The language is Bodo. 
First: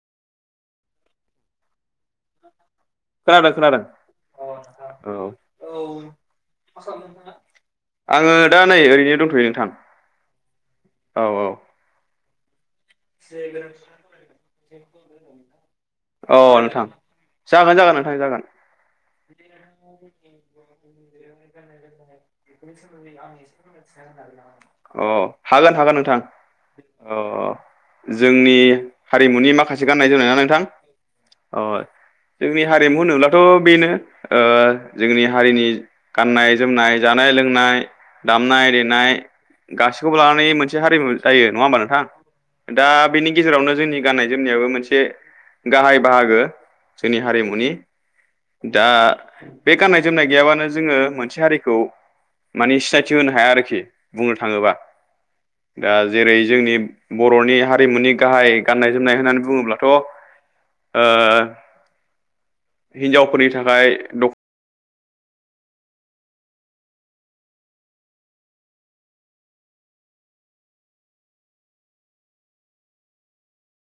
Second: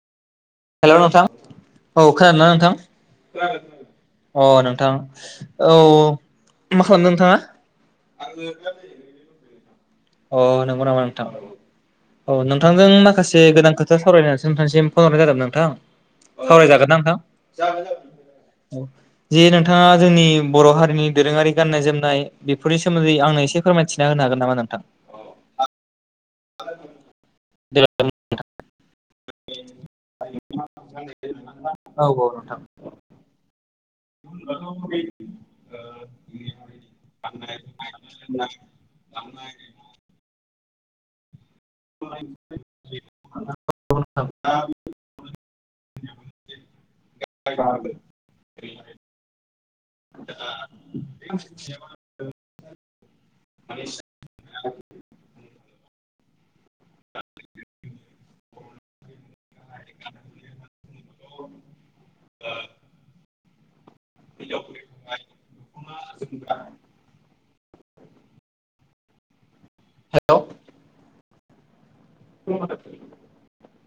हेलौ नोंथां औ खोनादोंना खोनादों खोनादों नोंथां अ नोंथां औ औ मा खालामदों नोंथाङा आङो दा नै ओरैनो दंथयो नोंथां अ नंगौ न औ नोंथां नोंथांजों माखासेदान खोथा सावरायनानैसो नोंथांसिम फन हरनाय ज जादों नोंथां औ अ नोंथां सावरायजागोनना जागोन जागोन जागोन नोंथां औ जे नोंथाङा जोंनि बर' हारिनि दोरोंङारि गाननाय जोमनाय बेफोरनि सोमोन्दै आंनो एसे फोरमायथिना हो हागोनामा नोंथां अ हागोन हागोन नोंथां अ जोंनि हारिमुनि माखासे गाननाय जोमनाय ना नोंथां अ औ औ जोंनि नोंथां हारिमु होनोब्लाथ बेनो जोंनि हारिनि गाननाय जोमनाय जानाय लोंनाय दामनाय देनाय गाससिखौबो लानानै मोनसे हारिमु जायो नंङा होमबा नोंथां दा बेनि गेजेरावनो जोंनि गाननाय जोमनायाबो मोनसे गाहाय बाहागो जोंनि हारिमुनि दा बे गाननाय जोमनाय गैयाबानो जोंङो मोनसे हारिखौ मानिे सिनायथि होनो हाया आरोखि बुंनो थांङोबा दा जेरै जोंनि बरनि हारिमुनि गाहाय गान्नाय जोमनाय होननानै बुङोब्लाथ' ओ [inaudible] फोरनि थाखाय द [unintelligible] हेलौ [unintelligible]